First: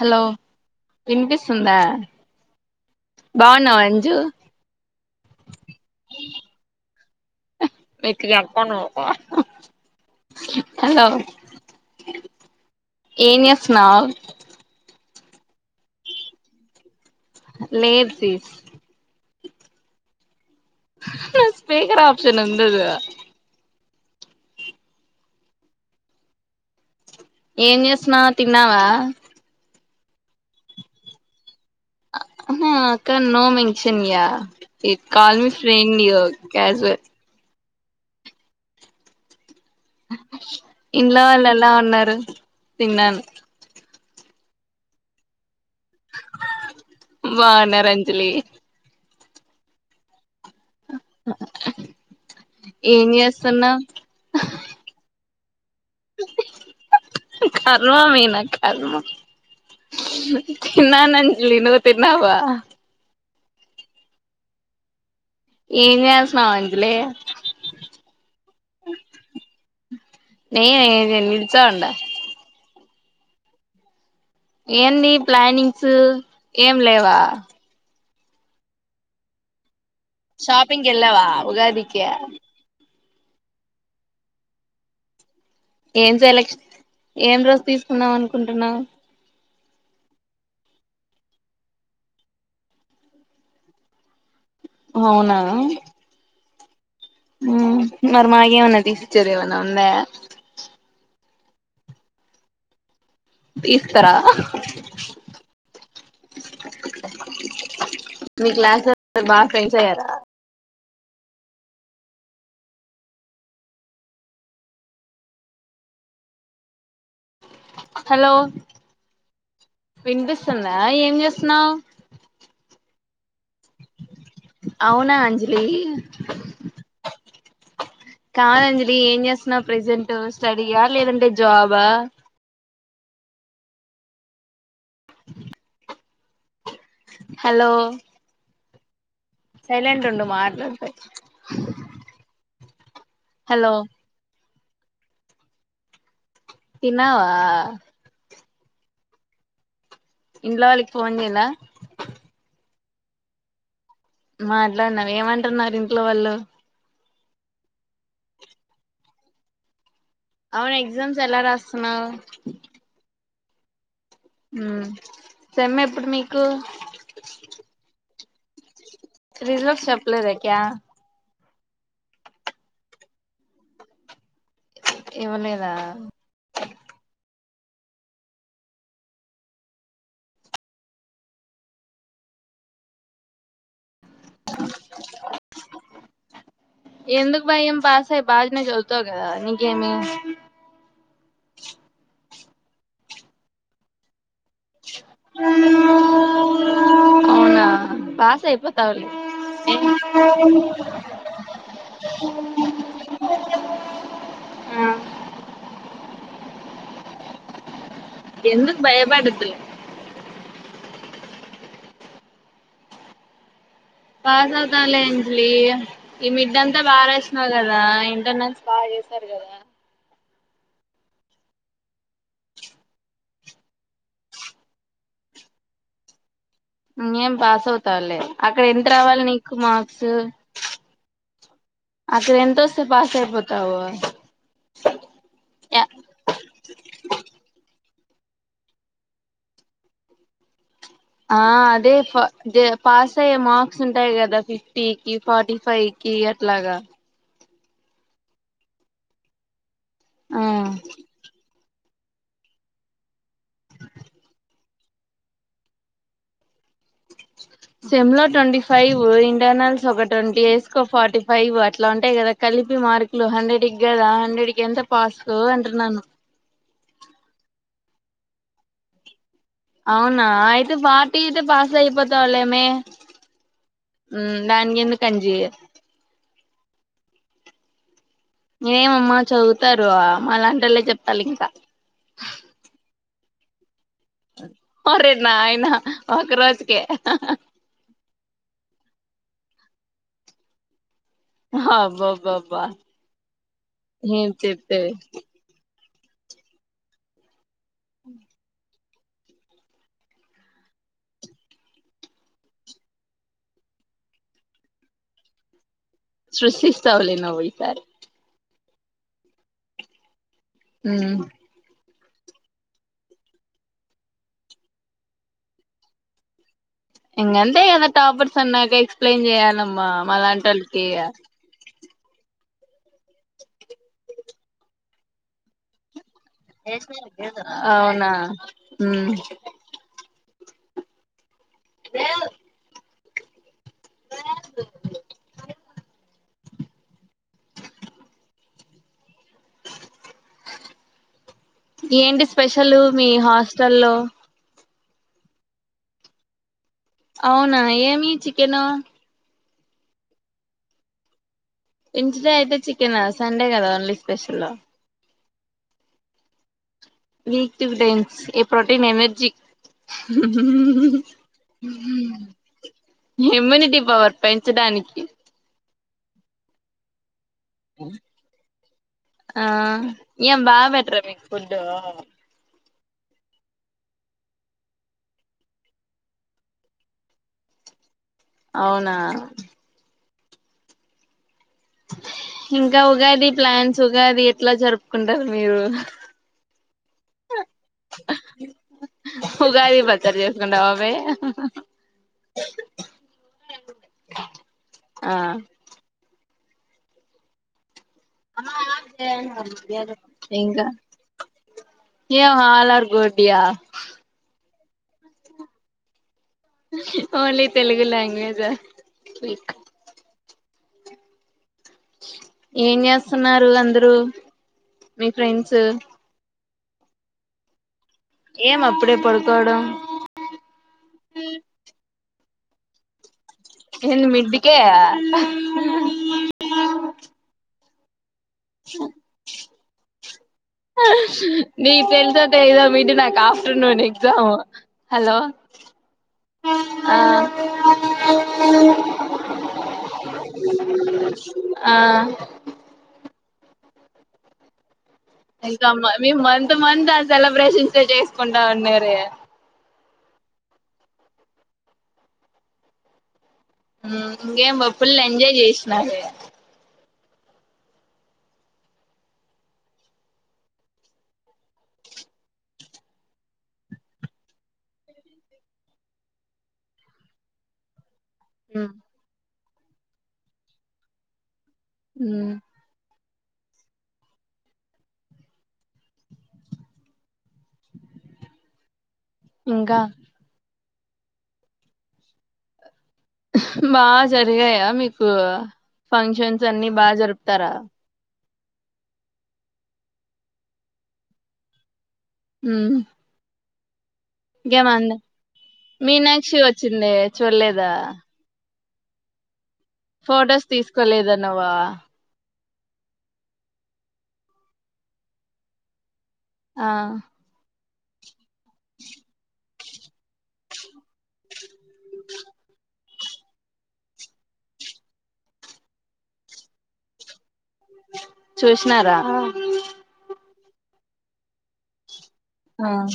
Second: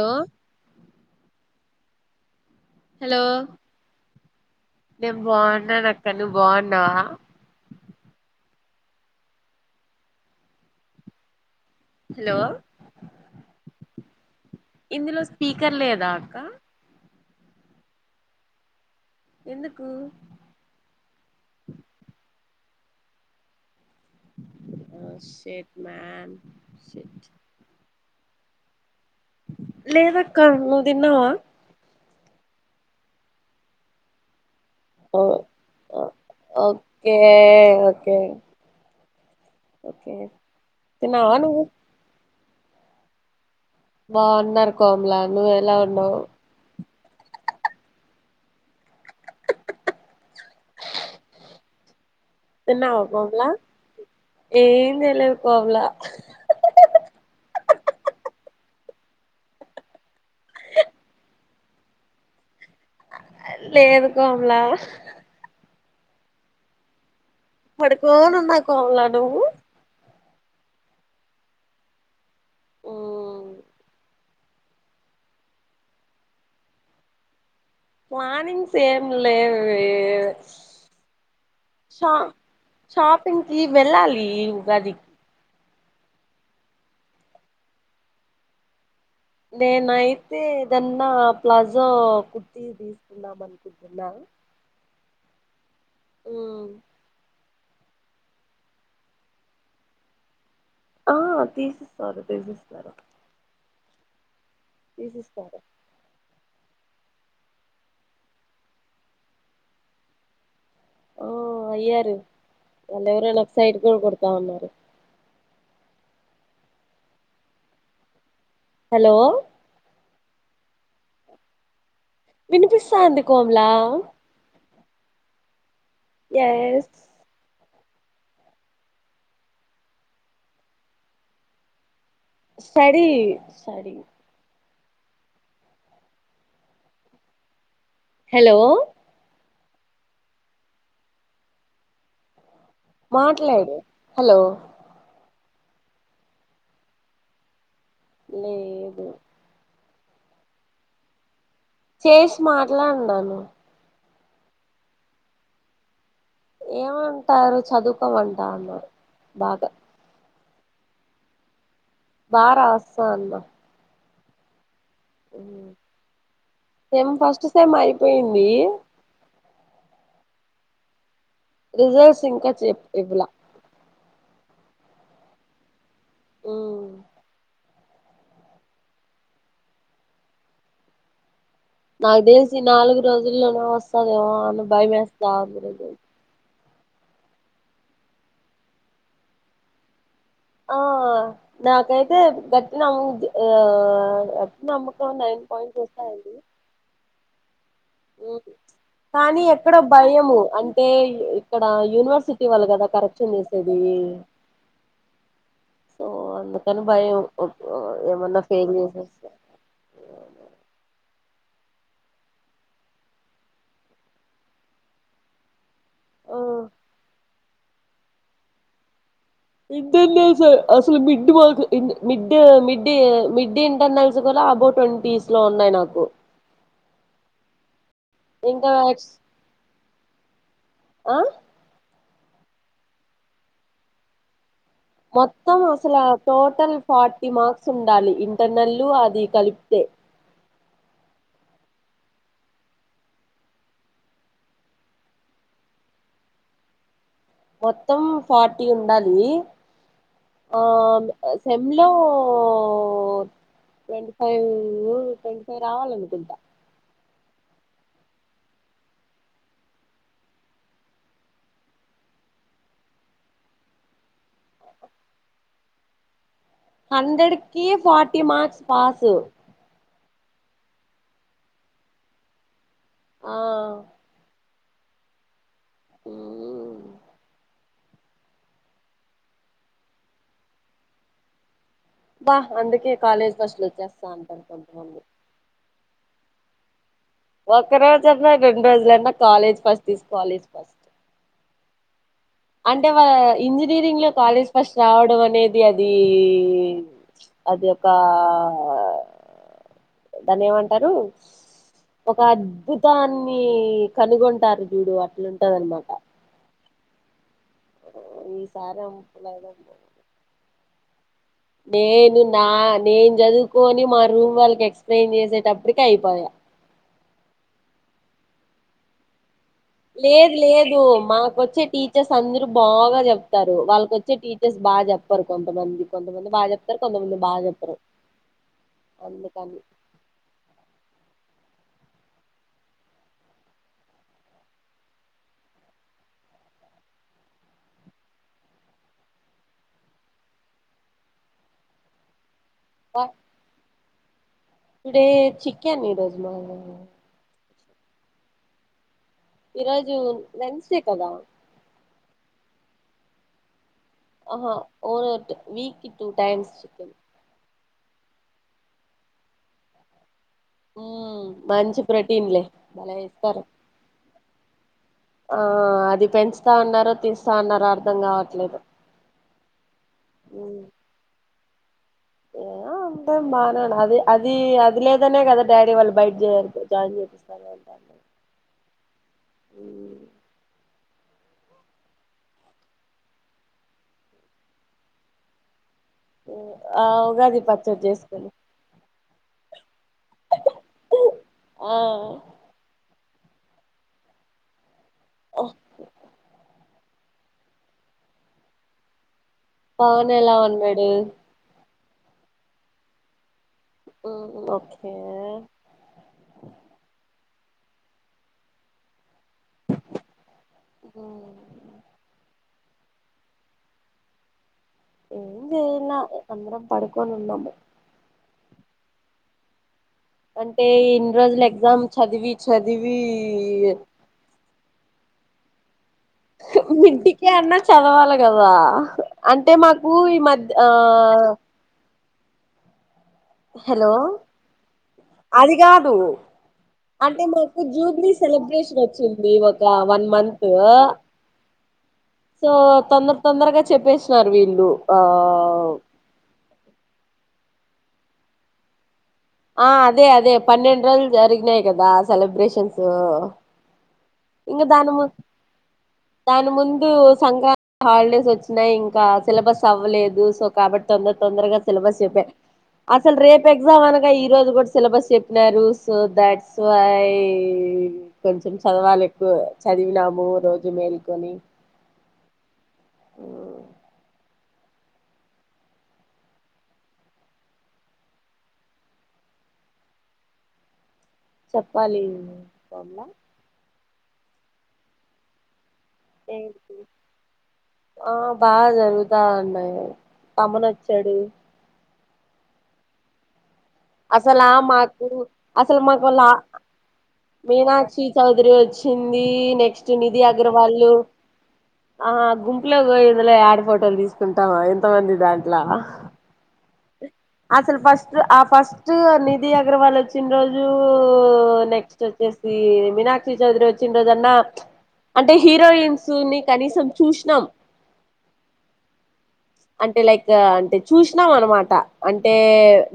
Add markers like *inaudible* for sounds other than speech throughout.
Hello వినిపిస్తుందా hello బాగున్నావా అంజు నేను బాగున్నాను అక్క నువ్వు బాగున్నావా ఎక్కువ కలుతానవా అక్క హలో హలో ఏం చేస్తున్నావ్ *inaudible* ఇందులో స్పీకర్ లేదా అక్క లేదు తీస్ ఎందుకు స్పీకర్ ఆప్షను దుగా ఓ షిట్ మాన్ షిట్ ఏం చేస్తున్నావ్ తిన్నావా లేదక్క నువ్వు తిన్నావా ఆహా అక్క నో మెన్షన్ యా ఇ call me friend yo casual okay okay okay ఇంట్లో తిన్నావా వాళ్ళు నువ్వు ఎలా ఉన్నారు తిన్నాను బాగున్నారు కోమల నువు ఎల్ బన్నారు అంజలి తిన్నావా ఏం కోమల చేస్తున్నావ్ చర్ లా కర్మ మే నా కర్మ తిన్నాను అంజలి నువ్వు తిన్నావా లేదు కోమల ఏం చేస్తున్నావ్ అంజలి పడుకోనున్నా కోమలా నువ్వు నేనే నేన్ నిల్చో ఉండా మ్ ఏంది ప్లానింగ్సు ఏం లేవా ప్లానింగ్స్ ఏం లేవే షాపింగ్ కి వెళ్ళావా ఉగాది కి షా షాపింగ్ కి వెళ్ళాలి ఉగాదికి ఏం సైలక్ష ఏం డ్రెస్ తీసుకున్నాం అనుకుంటున్నావు నేనయితే ఏదన్నా ప్లాజో కుర్తి తీసుకుందాం అనుకుంటున్నా అవునా మ్ మ్ మర్ మాగేమన్నా తీసిచేదేమన్న ఉందా ఆ తీసిస్తారు తీసిస్తారు ఇస్తరా తీసి ఇస్తారా మీ క్లాసోళ్ళు నా బాగా ఫ్రెండ్స్ అయ్యారు ఆ అయ్యారు వాళ్ళు ఎవరో నాకు సైట్ కూడా కొడతా ఉన్నారు హలో హలో వినిపిస్తుందా ఏం చేస్తున్నావు వినిపిస్తాందికోంలా అవునా అంజలి ఎస్ కాదంజలి ఏం చేస్తున్నా ప్రజెంట్ స్టడీయా లేదంటే జాబా సడి సడి హలో హలో సైలంట్ ఉండు మాట్లాడతే మాట్లాడు హలో తిన్నావా? లేదు ఇంలోవళికి పోవందలా చేసి మాట్లాడిడాను మాట్లాడునాం ఏమంటున్నారు ఇంట్లో వాళ్ళు ఏవ ట్టారు చదువుకం వంటన్నారు బాగా అవున్ ఎక్సామ్స్ ఎల్స్త బార ఆసా అన్మా హ సేమ్ ఫస్ట్ సెమ్ అయిపోయింది పోయి రిజల్ట్స్ చెప్లేద ఇంకా రిజల్ట్స్ ఇంకా చెప్ ఇవలా ఇవ్వ లేదా ఆ నాకు తెలిసి ఈ నాలుగు రోజుల్లోనే వస్తదేమో అని భయమేస్తా అ ఎందుకు భయం పాసయి బానే చదువుతావ్ కదా నీకేం భయం ఆ నాకైతే గట్టి న ఆ నమకు నైన్ పాయింట్ ఎస్తా అడి అవునా పాస్ అయిపోతావులే కానీ ఆ ఎక్కడో భయము అంటే ఇక్కడ యూనివర్సిటీ వాళ్ళ కదా కరెక్షన్ వసేది సో ఎందుక భయం ఏమన్నా ఫెయిల్ ఎందుకు చేసేస్తే భయపడతు పాసాదాాల అంజలిలీ ఈ మిడ్ంతా బార కదా ఇంటర్నెల్స్ బాగా చేసారు కదా ఇంటర్నల్స్ అసలు మిడ్ మిడ్ మిడ్డ మిడ్డ ఇంటర్నల్స్ కూడా అబౌ్ ట్వంటీస్ లో ఉన్నాయి నాకు ఏం పాస్ అవుతాలే అక్కడ ఇంకా ఎంత రావాలి నీకు మార్క్స్ ఆ అక్కడ ఎంత వస్తే పాస్ అయిపోతావు మొత్తం అసలు టోటల్ ఫార్టీ మార్క్స్ ఉండాలి ఇంటర్నెల్లు అది కలిపితే ఆ అదే పాస్ అయ్యే మార్క్స్ ఉంటాయి కదా ఫిఫ్టీకిి ఫార్టీ ఫైవ్ కి అట్లాగా మొత్తం ఫార్టీ ఉండాలి ఆ సెమ్ ఇందులో ట్వంటీ ఫైవ్ ట్వంటీ ఫైవ్ రావాలనుకుంటా సెమ్లో ట్వంటీ ఫైవ్ ఇంటర్నల్స్ ఒక ట్వంటీ ఎస్కో ఫార్టీ ఫైవ్ అట్లా ఉంటాయి కదా కలిపి మార్కులు హండ్రెడ్కి కదా హండ్రెడ్కి ఎంత పాస్ అంటున్నాను హండ్రెడ్కి ఫార్టీ మార్స్ పాస్ అవునా అయితే ఫార్టీ అయితే పాస్ అయిపోతా వాలేమే ఆ దానికెందుకు అంజి ఏమమ్మా చదువుతారు మాలాంటోళ్ళే చెప్పాలింకా బా అందుకే కాలేజ్ ఫస్టులు వచ్చేస్తా అంటారు కొంతమంది అరే నాయనా ఒకరోజుకే ఒక్కరోజన్నా రెడ్రోజులన్న college first is college first హాబ్బబ్ అంటే వా ఇంజనీరింగ్ లో ఏం కాలేజ్ ఫస్ట్ చెప్పేవి రావడం అనేది అది అది అది ఒక దాన్ని ఏమంటారు ఒక అద్భుతాన్ని కనుగొంటారు చూడు అట్లుంటది అనమాట సృష్టిస్తావలే నవ్వి సరే సారా *unintelligible* ఉమ్ నేను నా నేను చదువుకొని మా రూమ్ వాళ్ళకి ఎక్స్ప్లెయిన్ చేసేటప్పటికి అయిపోయా ఇంగంత అ టాపట్స్ అన్నాక ఎక్సప్లయిన్ చేయాల లేదు లేదు మాకు వచ్చే టీ చర్స్ అందరు బాగా చెప్తారు వాళ్ళకొచ్చే టీచర్స్ బాగా చెప్పారు కొంతమంది కొంతమంది బాగా చెప్తారు కొంతమంది బాగా చెప్పరు అవునా అందుకని *unintelligible* ఏంటి స్పెషల్ మీ హాస్టల్ లో ఇప్పుడే చికెన్ ఈ రోజు అవునా ఏమి చికెను ఈరోజు వెండ్స్ డే కదా వెండ్స్ డే అయితే చికెనా సండే కదా ఓన్లీ స్పెషల్ ఓహో ఓరొట్టె వీక్ కి two times chicken week two times ఏ ప్రోటీన్ ఎనర్జీ మ్మ్, మంచి ప్రోటీన్లే భలే ఇస్తారు ఇమ్యూనిటీ పవర్ పెంచడానికి ఆ అది పెంచుతా ఉన్నారో తీ స్తావున్నారో అర్థం కావట్లేదు ఆ ఏం బా పెట్రా మీకు ఫుడ్ అ ఆ అంటే బాగానే అది అది అది లేదనే కదా డాడీ వాళ్ళు బయట చేయరు జాయిన్ చేపిస్తారు అంట అవునా ఇంకా ఉగాది ప్లాన్స్ ఉగాది ఎట్లా జరుపుకుంటారు మీరు ఆ ఉగాది పచ్చడి చేసుకుని ఉగాది ప చాడి చేసుకుంటావావే ఆ *inaudible* ఆ *unintelligible* పవన్ ఎలా ఉన్నాడు ఏ అల్ అర్ గుడ్ య హ్మ్ ఓకే ఓన్లీ తెలుగు లాంగ్వేజ్ ఉ ఏం చేస్తున్నారు అందరూ మీ ఏం ఫ్రెండ్స్ చేయలా అందరం పడుకోని ఉన్నాము ఏం అప్పుడే పడుకోడం చదివీ ఎన్ మిడికే హుహు హు మిడీకే అన్న చదవాలే కవా ఆ అంటే మాకు ఈ మధ్య ఆ తో తేలీదా మీడి నాక్ హలో అది కాదు ఆ అంటే మాకు జూబ్లీ సెలబ్రేషన్ వచ్చింది ఒక వన్ మంతు ఆ సో తొందర్ తొందరగా చెప్పేసిన్నారు వీళ్ళు ఏళ్తామ్మ మీ మంతు మంతు అసలు సెలెబ్రేషన్స్ చేసుకుంటా ఉన్నారే ఆ అదే అదే పన్నెండు రోజులు జరిగినాయి గదా సెలబ్రేషన్సు హు ఇంగేమ్ ఫుల్ల్ ఎంజాయ్ చేశానారే దాని ముందు సంక్రాంతి హాలిడేస్ వచ్చినాయి ఇంకా సిలబస్ అవ్వలేదు సో కాబట్టి తొందర తొందరగా సిలబస్ చెప్పారు అసలు రేపు ఎగ్జామ్ అనగా ఈ రోజు కూడా సిలబస్ చెప్పినారు సో దట్స్ వై కొంచం చదవాలి గొ చదివినాము రోజు మేల్కొని హ్మ్మ్ మ్మ్ ఇంక చెప్పాలి బామ్మ హూ బాగా జరిగాయా మీకు ఫంక్షన్స్ అన్ని ఏంటి బాగా జరుపుతారా ఆ బాగా జరుగుతాయండి తమ్ముడొచ్చాడు మ్మ్ హ్ అసలు ఆ మాకు అసలు మాకు వాళ్ల ఆ మీనాక్షి వచ్చింది చూడలేదా మీనాక్షి చౌదరి వచి చున్నీ నెక్ శ్రీ నిధి ఫొటోస్ అగర్వాలు తీసుకోలేదా నువ్వు ఆ గుంపు ఇట్లగా ఇందులో ఆడ ఫోటోలు తీసుకుంటామా ఇంతమంది దాట్ల ఆ అసలు ఫస్ట్ సు ఆ ఫస్టు నీద్ అర్తి అగర్వాల్ వచ్చిన రోజు నెక్స్ట్ వచ్చేసి మీనాక్షీ చౌదరి వచ్చిన రోజన్నా ప్చ్ అంటే హీరోయిన్స్ ని కనీసం చూసినం చూసినారా అంటే లైక్ అంటే చూసినా అన్నమాట ట అంటే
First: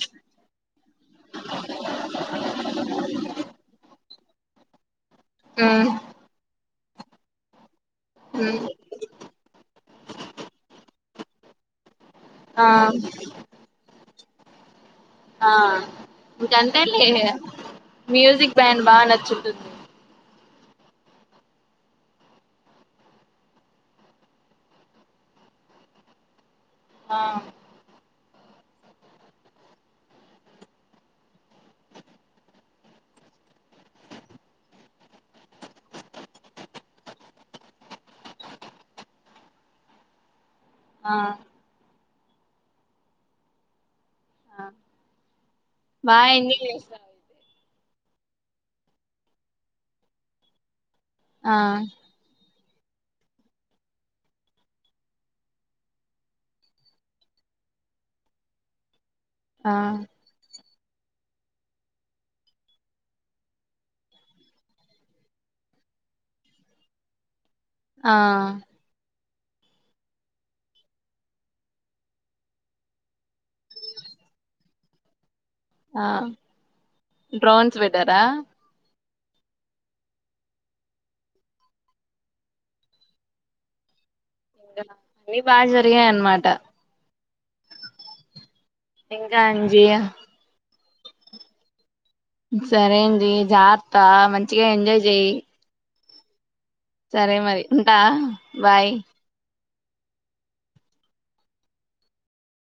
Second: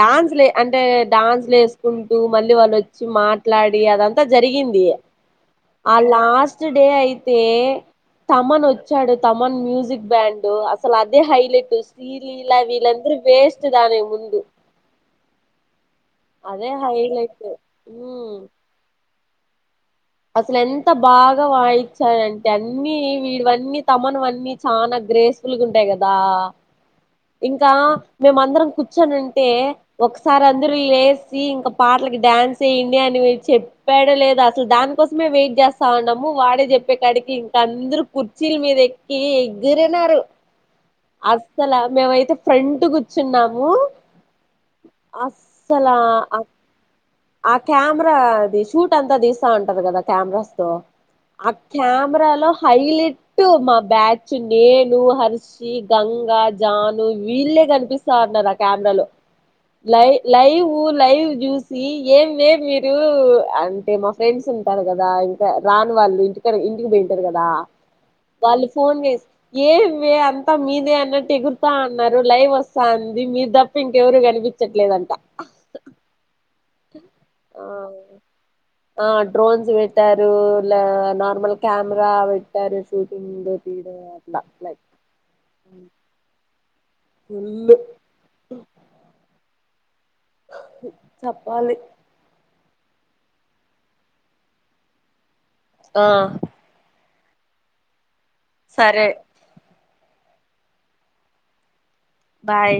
డాన్స్ లే అంటే డాన్స్ లేేసుకుంటూ మళ్ళీ వాళ్ళు వచ్చి మాట్లాడి అదంతా అంత జరిగింది హ్మ్ ఆ లాస్ట్ ఫిఫ్త్ డే అయితే హ్మ్ తమన్ వచ్చాడు తమన్ మ్యూజిక్ బ్యాండు అసలు అదు ది హైలైట్ శ్రీలీలా ఆ వీళ్ళందరూ వేస్ట్ దాని ముందు ఆ అదే ఇంకంతలే హైలైట్ ఉమ్. మ్యూజిక్ బ్యాండ్ బాగా నచ్ చ్ తుంది అసలు ఎంత బాగా వాయిచ్చారంటే అన్నీ వీడివన్నీ తమనువన్నీ చనా గ్రేస్ఫుల్ గా ఉంటాయి గదా ఆ ఇంకా మేమందరం కూర్చోనుంటే ఒకసారి అందరూ లేసి ఇంక పాటలకి డ్యాన్స్ వేయండి అని చెప్పాడో లేదో అసలు దానికి కోసమే వెయిట్ చేస్తా ఉన్నాము వాడే చెప్పే కాడికి ఇంక అందరు కుర్చీల మీద ఎక్కి ఎగిరినారు ఆ అస్సలమే వైపు ఫ్రంట్ కూర్చున్నాము ఆ అస్సలా బాగా ఎంజాయ్ చేసావు ఆ క్యామరా అది షూట్ అంతా దీస్తా ఉంటారు గదా కెమెరాస్ తో ఆ క్యామరాలో హైలెట్ మా బ్యాచ్ నేను హర్షి గంగ జాను వీళ్ళే గనిపిస్తాన్నారు ఆ కెమెరా లో ఆ లై లైవ్ వూ లైవ్ జూస్ సి ఏం వే మీరు అంటే మా ఫ్రెండ్స్ ఉంటారు కదా ఇంకా రాని వాళ్ళు ఇంటిక ఇంటికి బోయింటారు గదా ఆ వాళ్ళు ఫోన్ చేసి ఏమె అంతా మీదే అన్నట్టు ఎగురుతా అన్నారు లైవ్ వస్తాంది మీరు దప్ప ఇంకెవరు కనిపించట్లేదంట ఆ డ్రోన్స్ పెట్టారా ఆ డ్రోన్స్ వెట్టారూ నార్మల్ క్యామరా వెట్టారు షూటింగ్ *unintelligible* ఇంగా అన్ని బాగ జరిగాయి అన్నమాట ఫుల్లు *unintelligible* చప్పాలి సరే అండి జాగ్రత్త మంచిగా ఎంజాయ్ జెయ్యి ఆ సరే మరి ఉంటా బాయ్ సరే బాయ్